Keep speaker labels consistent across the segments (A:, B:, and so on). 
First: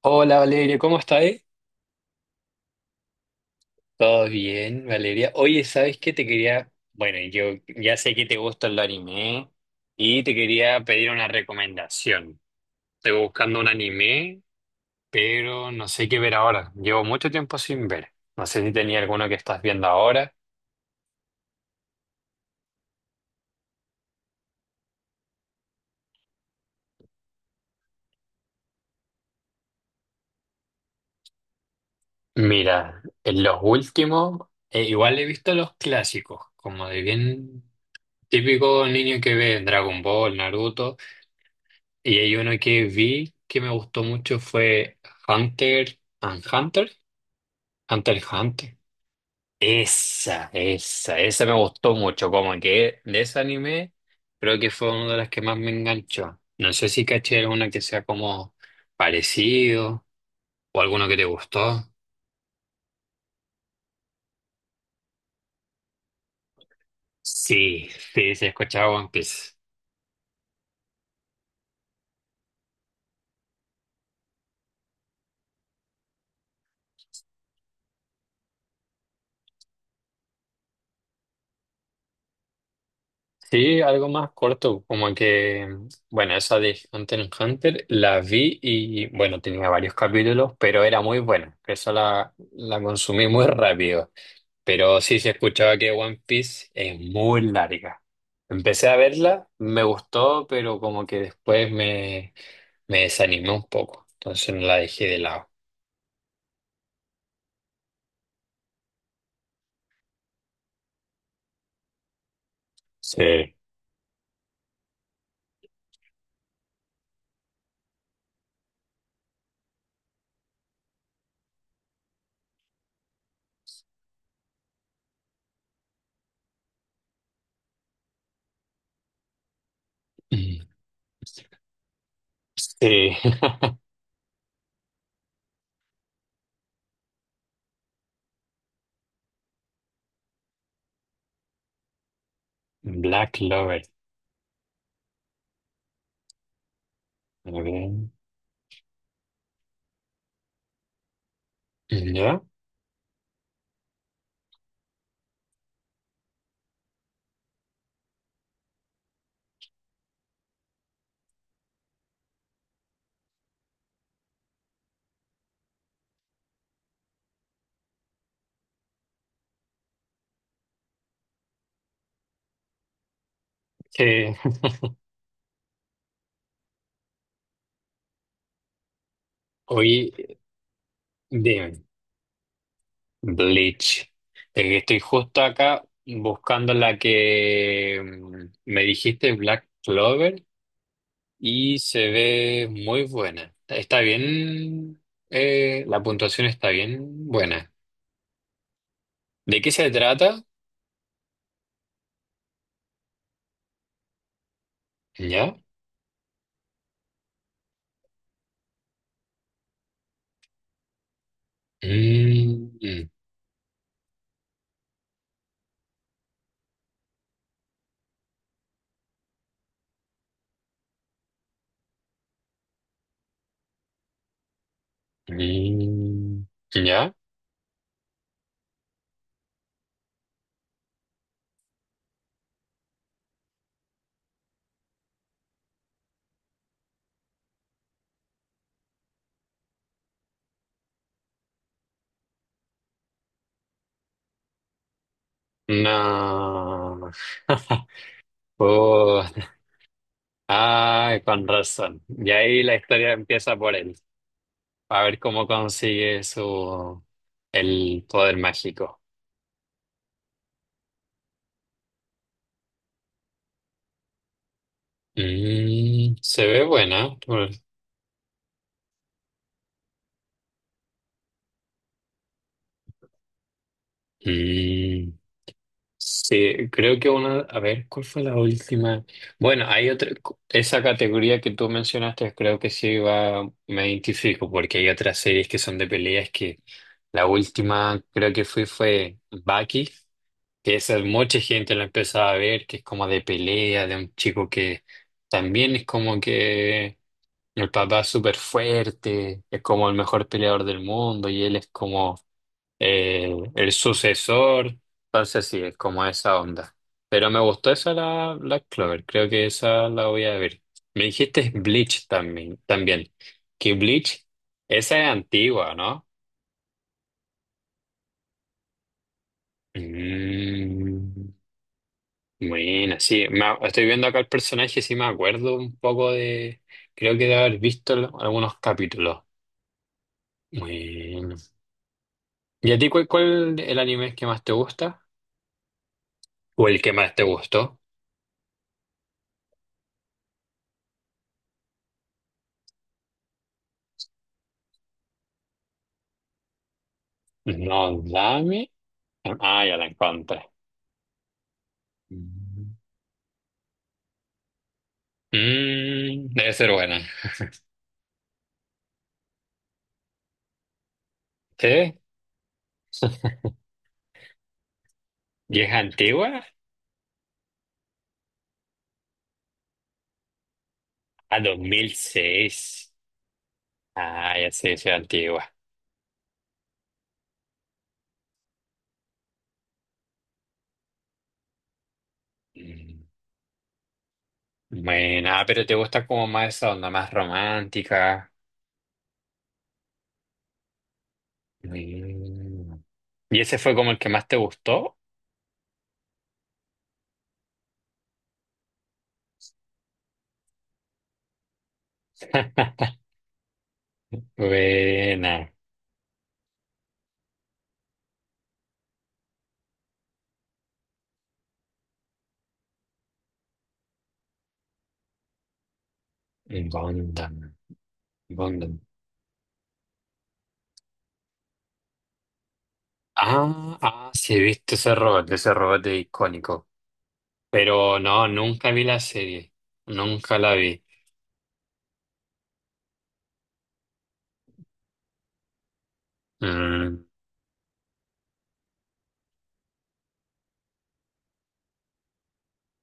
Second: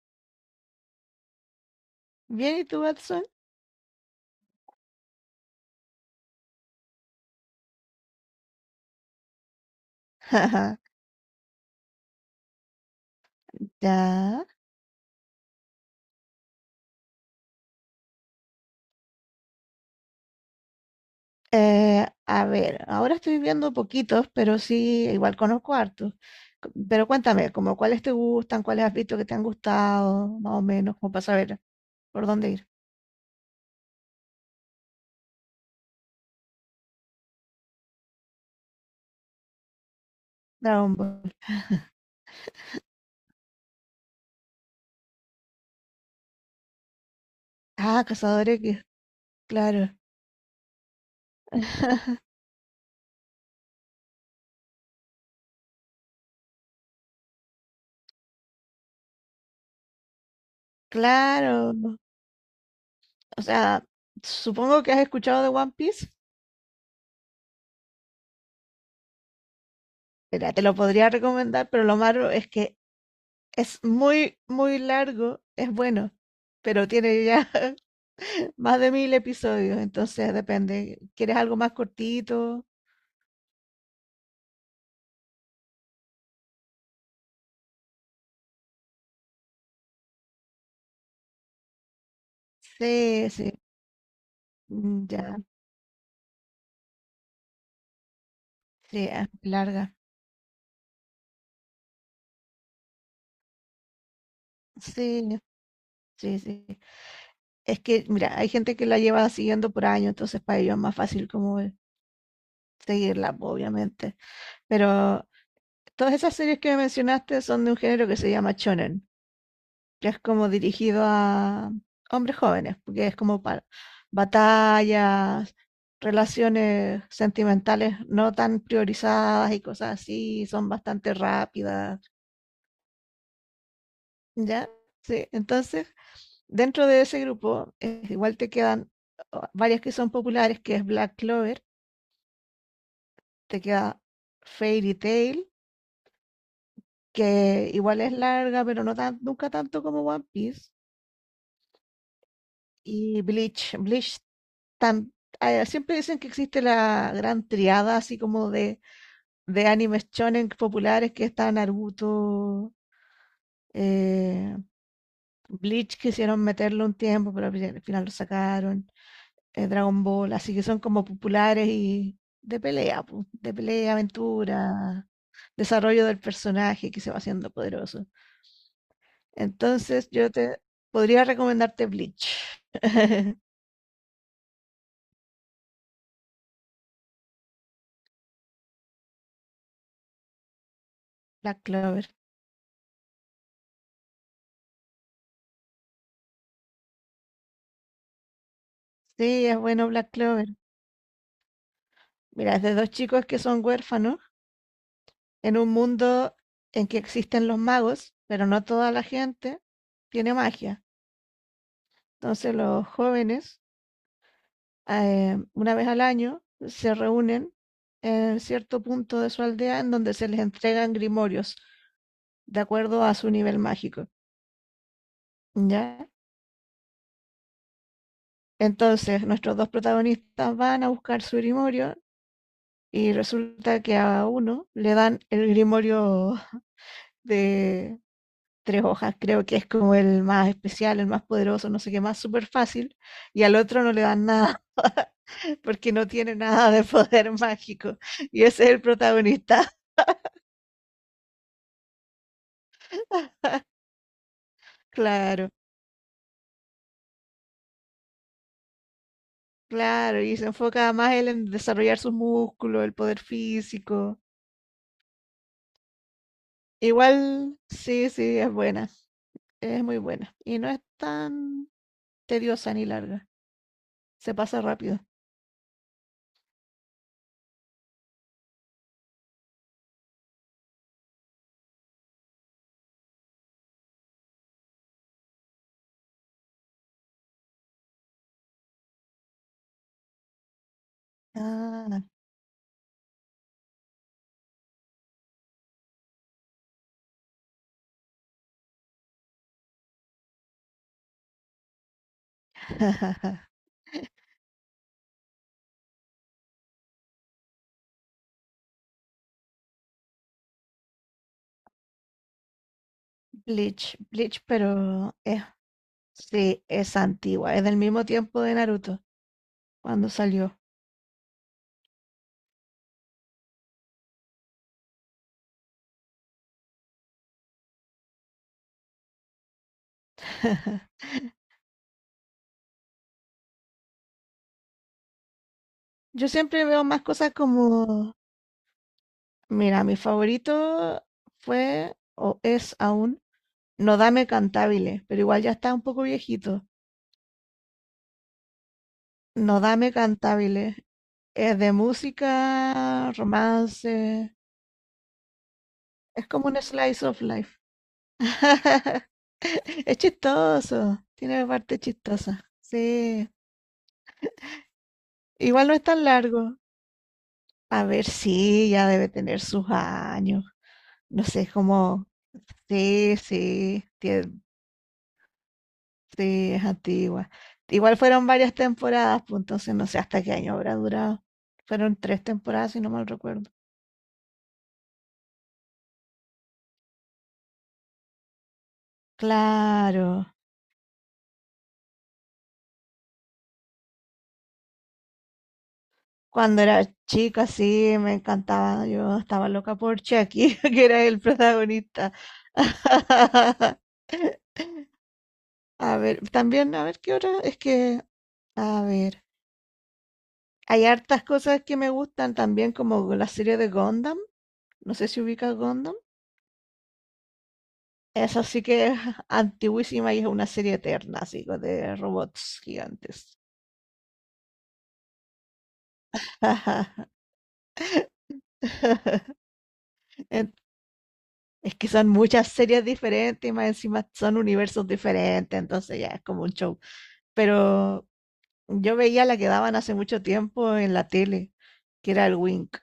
A: Hola, Valeria, ¿cómo estás?
B: Bien, ¿y tú, Watson?
A: Todo bien, Valeria. Oye, ¿sabes qué te quería? Bueno, yo ya sé que te gusta el anime y te quería pedir una recomendación. Estoy buscando un anime,
B: Ya.
A: pero no sé qué ver ahora. Llevo mucho tiempo sin ver. No sé si tenía alguno que estás viendo ahora.
B: Ahora estoy viendo poquitos, pero sí, igual conozco hartos. Pero cuéntame, como cuáles te gustan, cuáles has visto que te han gustado, más o menos, como para saber por dónde ir.
A: Mira, en los últimos, igual he visto los clásicos, como de bien típico niño que ve Dragon Ball,
B: Dragon
A: Naruto.
B: Ball.
A: Y hay uno que vi que me gustó mucho fue Hunter and Hunter.
B: Ah,
A: Hunter x
B: Cazador
A: Hunter.
B: X, claro,
A: Esa me gustó mucho. Como que de ese anime creo que fue una de las que más me enganchó. No sé si caché alguna que sea como parecido o alguno que te
B: claro.
A: gustó.
B: O sea, supongo que has escuchado de One Piece.
A: Sí, sí, sí, he escuchado One Piece.
B: Mira, te lo podría recomendar, pero lo malo es que es muy, muy largo, es bueno, pero tiene ya más de 1000 episodios, entonces depende. ¿Quieres algo más cortito?
A: Sí, algo más corto, como que, bueno, esa de Hunter x Hunter la vi y, bueno, tenía varios capítulos, pero era muy buena, esa la consumí
B: Sí,
A: muy
B: sí,
A: rápido, pero
B: mm,
A: sí se
B: ya,
A: escuchaba que One Piece es muy larga. Empecé a
B: sí, ah,
A: verla, me
B: larga.
A: gustó, pero como que después me desanimé un poco, entonces no la dejé de
B: Sí,
A: lado.
B: sí, sí. Es que, mira, hay gente que la lleva siguiendo por años, entonces para ellos es más fácil como seguirla,
A: Sí.
B: obviamente. Pero todas esas series que me mencionaste son de un género que se llama shonen, que es como dirigido a hombres jóvenes, porque es como para batallas, relaciones sentimentales no tan priorizadas y cosas así,
A: Mm.
B: son bastante rápidas,
A: Sí.
B: ¿ya? Sí, entonces, dentro de ese grupo, igual te quedan oh, varias que son populares, que es Black Clover,
A: Black
B: te
A: Lover.
B: queda Fairy Tail,
A: A
B: que
A: ver,
B: igual es larga, pero no tan, nunca tanto como One Piece.
A: ¿ya?
B: Y Bleach, tan- ah, siempre dicen que existe la gran triada así como de animes shonen populares que está Naruto, eh, Bleach quisieron meterlo un tiempo, pero al final lo sacaron, Dragon Ball, así que son como populares y de pelea, de pelea,
A: Sí.
B: aventura, desarrollo del personaje que se va haciendo poderoso. Entonces
A: Oye,
B: yo te podría
A: dime.
B: recomendarte Bleach.
A: Bleach. Estoy justo acá buscando la que me dijiste, Black Clover,
B: Black
A: y
B: Clover.
A: se ve muy buena. Está bien, la puntuación está bien buena.
B: Sí, es
A: ¿De qué
B: bueno
A: se
B: Black
A: trata?
B: Clover. Mira, es de dos chicos que son huérfanos
A: ¿Ya?
B: en un mundo en que existen los magos, pero no toda la gente tiene magia. Entonces
A: Mm,
B: los
A: mm,
B: jóvenes, una vez al año, se reúnen en cierto punto de su aldea en donde se les entregan grimorios de acuerdo a su nivel mágico. ¿Ya?
A: mm, ¿ya?
B: Entonces nuestros dos protagonistas van a buscar su grimorio y resulta que a uno le dan el grimorio de tres hojas, creo que es como el más especial, el más poderoso, no sé qué más, súper fácil, y al otro no le dan nada porque no tiene nada de
A: No.
B: poder mágico. Y ese es el
A: Oh,
B: protagonista.
A: ay, con razón. Y ahí la historia empieza por él. A ver cómo
B: Claro,
A: consigue su el poder mágico.
B: claro, y se enfoca más él en desarrollar sus músculos, el poder físico.
A: Mm, se ve buena.
B: Igual, sí, sí, es buena, es muy buena. Y no es tan tediosa ni larga, se pasa rápido.
A: Mm, sí, creo que una. A ver, ¿cuál fue la última? Bueno, hay otra. Esa categoría que tú mencionaste, creo que sí va, me identifico, porque hay otras series que son de peleas que la última creo que fui fue Baki, que esa mucha gente la
B: Ah,
A: empezaba a ver, que es como de pelea, de un chico que también es como que el papá es súper fuerte, es como el mejor peleador del mundo y él es como eh, el sucesor. Entonces sí, es como esa onda. Pero me gustó esa la Black Clover, creo que esa la voy a ver. Me dijiste Bleach también, también. Que
B: Bleach,
A: Bleach,
B: Bleach,
A: esa es
B: pero es...
A: antigua, ¿no?
B: Sí, es antigua, es del mismo tiempo de Naruto, cuando salió.
A: Mm, buena, sí. Estoy viendo acá el personaje, sí me acuerdo un poco de... Creo que de haber visto algunos capítulos. Bueno. ¿Y a ti cuál el anime que más te gusta?
B: Yo siempre
A: ¿O el
B: veo
A: que
B: más
A: más te
B: cosas
A: gustó?
B: como, mira, mi favorito fue o es aún Nodame Cantabile, pero igual ya está un poco viejito.
A: No, dame. Ah, ya la
B: Nodame
A: encontré.
B: Cantabile es de
A: Mm.
B: música, romance,
A: Mm,
B: es como
A: debe
B: un
A: ser buena.
B: slice of life. Es chistoso, tiene parte
A: ¿Sí?
B: chistosa. Sí,
A: ¿Y
B: igual
A: es
B: no es tan
A: antigua?
B: largo. A ver, sí, ya debe tener sus años. No
A: A
B: sé, es
A: dos mil
B: como,
A: seis.
B: sí,
A: Ah, ya sé, sí, es antigua.
B: sí, es antigua. Igual fueron varias temporadas, pues entonces no sé hasta qué año habrá durado. Fueron tres temporadas, si no
A: Mm.
B: mal recuerdo.
A: Bueno, ah, pero te gusta como más esa onda más romántica.
B: Claro,
A: Mm. ¿Y ese fue como el que más te gustó?
B: cuando era chica, sí, me encantaba. Yo estaba loca por Chucky, que era el protagonista.
A: Buena.
B: A ver, también, a ver qué hora. Es que, a ver, hay hartas cosas que me gustan también, como la serie de Gundam. No sé si ubicas Gundam.
A: Gundam.
B: Esa sí que
A: Gundam.
B: es antiguísima y es una serie eterna, así, de robots gigantes.
A: Ah, ah, sí, he visto ese robot es icónico. Pero no, nunca vi la serie. Nunca
B: En-
A: la vi.
B: Es que son muchas series diferentes y más encima son universos diferentes, entonces ya es como un show.
A: Mm.
B: Pero yo veía la que daban hace mucho tiempo en la tele, que era el Wink.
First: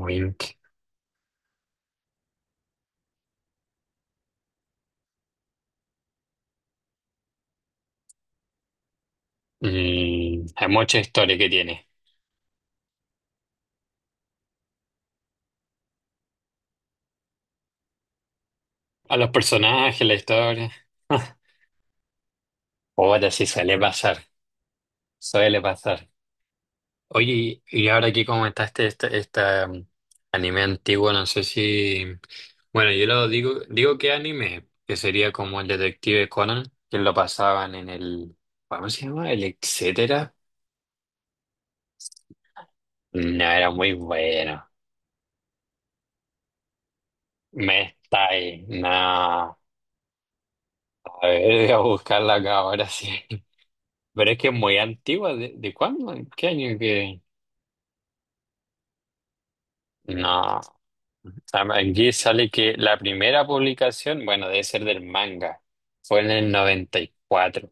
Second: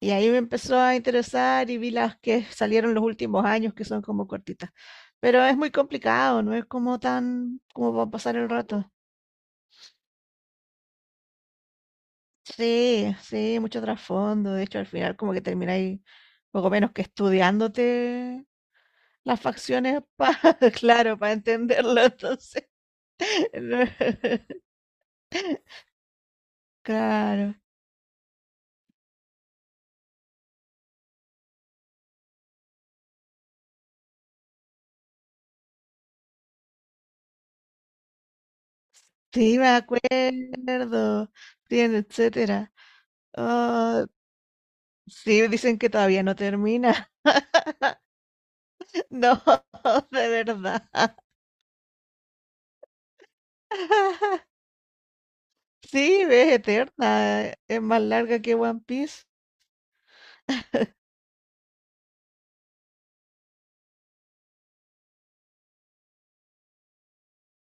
B: Y ahí me empezó a interesar y vi las que salieron los últimos años, que son como cortitas. Pero es muy complicado, no es como tan como para pasar el rato.
A: Mm, hay mucha historia que tiene.
B: Sí, sí, mucho trasfondo. De hecho, al final como que termináis poco menos que estudiándote
A: A los
B: las facciones
A: personajes, la
B: para,
A: historia.
B: claro, para entenderlo. Entonces,
A: Ahora sí suele
B: no.
A: pasar. Suele pasar.
B: Claro.
A: Oye, y ahora que comentaste este anime antiguo, no sé si... Bueno, yo lo digo, digo que anime, que sería como el Detective Conan, que lo pasaban en el... ¿Cómo se llama? El
B: Sí, me
A: etcétera.
B: acuerdo. Bien, etcétera.
A: No, era muy
B: Oh,
A: bueno.
B: sí, dicen que todavía no termina.
A: Me está ahí. No,
B: No,
A: a
B: de verdad.
A: ver, voy a buscarla acá ahora, sí. Pero es que es muy antigua. ¿De cuándo?
B: Sí,
A: ¿En qué
B: es
A: año que...?
B: eterna. Es más larga que One Piece.
A: No. Aquí sale que la primera publicación, bueno, debe ser del manga, fue en el 94.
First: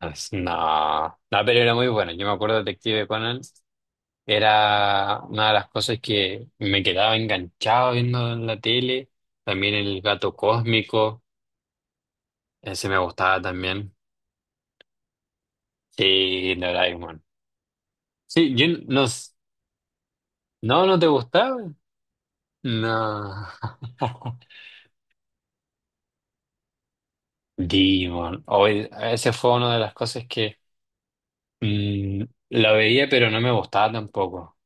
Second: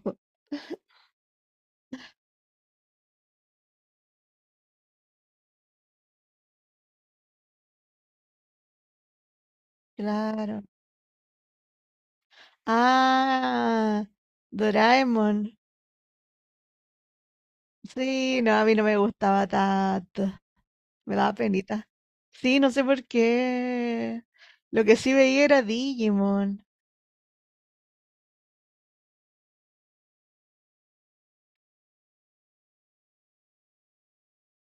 A: No, no, pero era muy bueno. Yo me acuerdo de Detective Conan, era una de las cosas que me quedaba enganchado viendo en la tele. También el gato
B: Claro.
A: cósmico, ese me gustaba también.
B: Ah, Doraemon.
A: Sí, Doraemon.
B: Sí, no,
A: Sí,
B: a
A: yo
B: mí no me
A: no,
B: gustaba tanto.
A: no, no te
B: Me daba
A: gustaba.
B: penita. Sí, no sé por
A: No.
B: qué. Lo que sí veía era Digimon.
A: Demon. Hoy, ese fue una de las cosas que. Mm, la veía, pero no me gustaba tampoco.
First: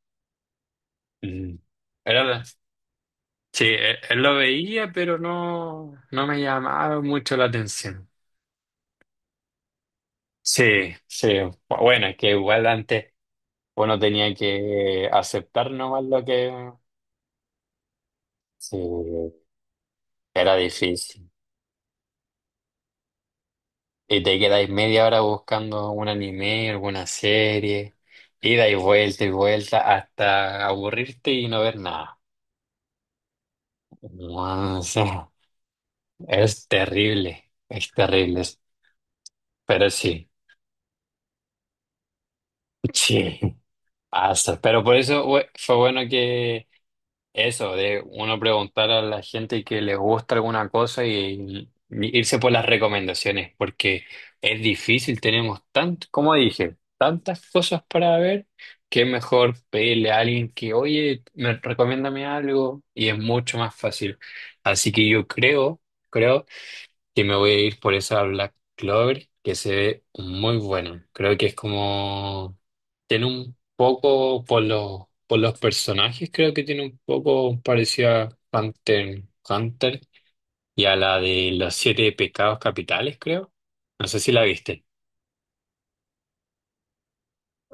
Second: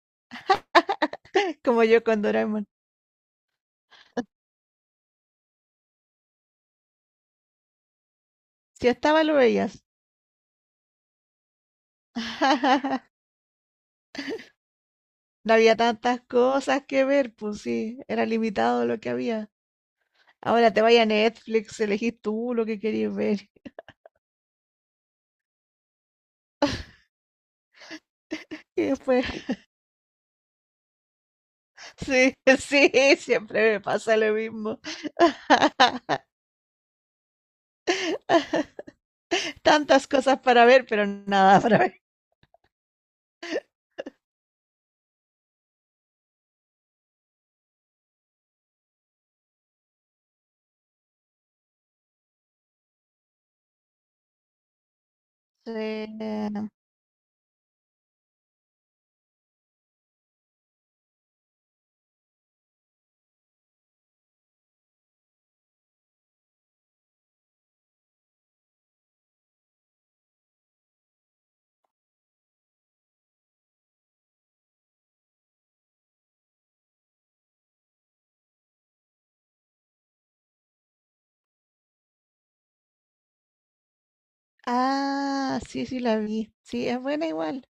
A: Mm.
B: Como yo con
A: Era la-
B: Doraemon.
A: Sí, él lo veía, pero no, no me llamaba mucho la atención.
B: Si estaba, lo veías.
A: Sí, sí. Bueno, es que igual antes uno tenía que
B: No
A: aceptar
B: había
A: nomás
B: tantas
A: lo que...
B: cosas que ver, pues sí. Era
A: Sí,
B: limitado lo que había.
A: era
B: Ahora te vaya a
A: difícil.
B: Netflix, elegís tú lo que querías ver.
A: Y te quedáis media hora buscando un anime, alguna serie, y dais
B: Y
A: vuelta
B: después,
A: y vuelta hasta aburrirte y no ver nada.
B: sí, sí, siempre me pasa lo mismo.
A: No sé. Es terrible, pero
B: Tantas
A: sí,
B: cosas para ver, pero nada para ver.
A: sí, pasa. Pero por eso fue bueno que eso, de uno preguntar a la gente que le gusta alguna cosa y irse por las recomendaciones, porque es difícil, tenemos como
B: Sí.
A: dije, tantas cosas para ver, que es mejor pedirle a alguien que, oye, me recomiéndame algo, y es mucho más fácil. Así que yo creo, creo, que me voy a ir por esa Black Clover, que se ve muy buena. Creo que es como, tiene un poco, por los personajes, creo que tiene un poco parecido a Hunter, Hunter y a la de los siete pecados capitales, creo. No sé si la viste.
B: Ah, sí, sí la vi. Sí, es buena igual.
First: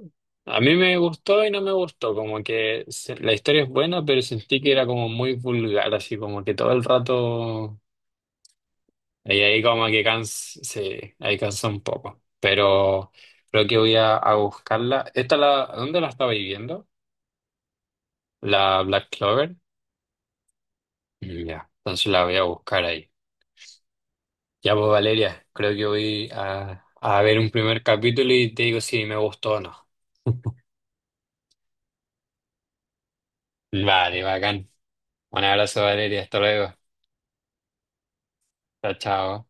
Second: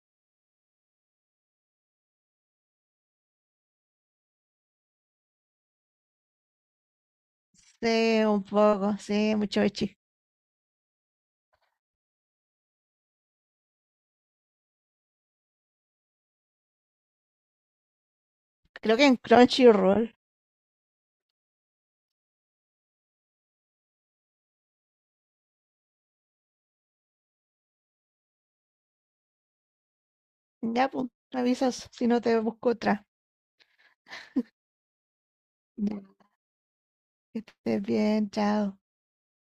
A: A mí me gustó y no me gustó, como que la historia es buena, pero sentí que era como muy vulgar, así como que todo el rato.
B: Sí, un poco, sí,
A: Y
B: mucho
A: ahí como
B: echi.
A: que cansa, sí, ahí cansa un poco. Pero creo que voy a buscarla. ¿Esta la, dónde la estaba viviendo? ¿La
B: Creo que
A: Black
B: en
A: Clover?
B: Crunchyroll.
A: Mm, ya, entonces la voy a buscar ahí. Ya pues Valeria, creo que voy a ver un primer capítulo y te digo si me gustó o no.
B: Ya, pues, me avisas si no te busco otra.
A: Vale, bacán. Un abrazo
B: Ya,
A: Valeria, hasta luego.
B: que estés bien, chao.
A: Chao, chao.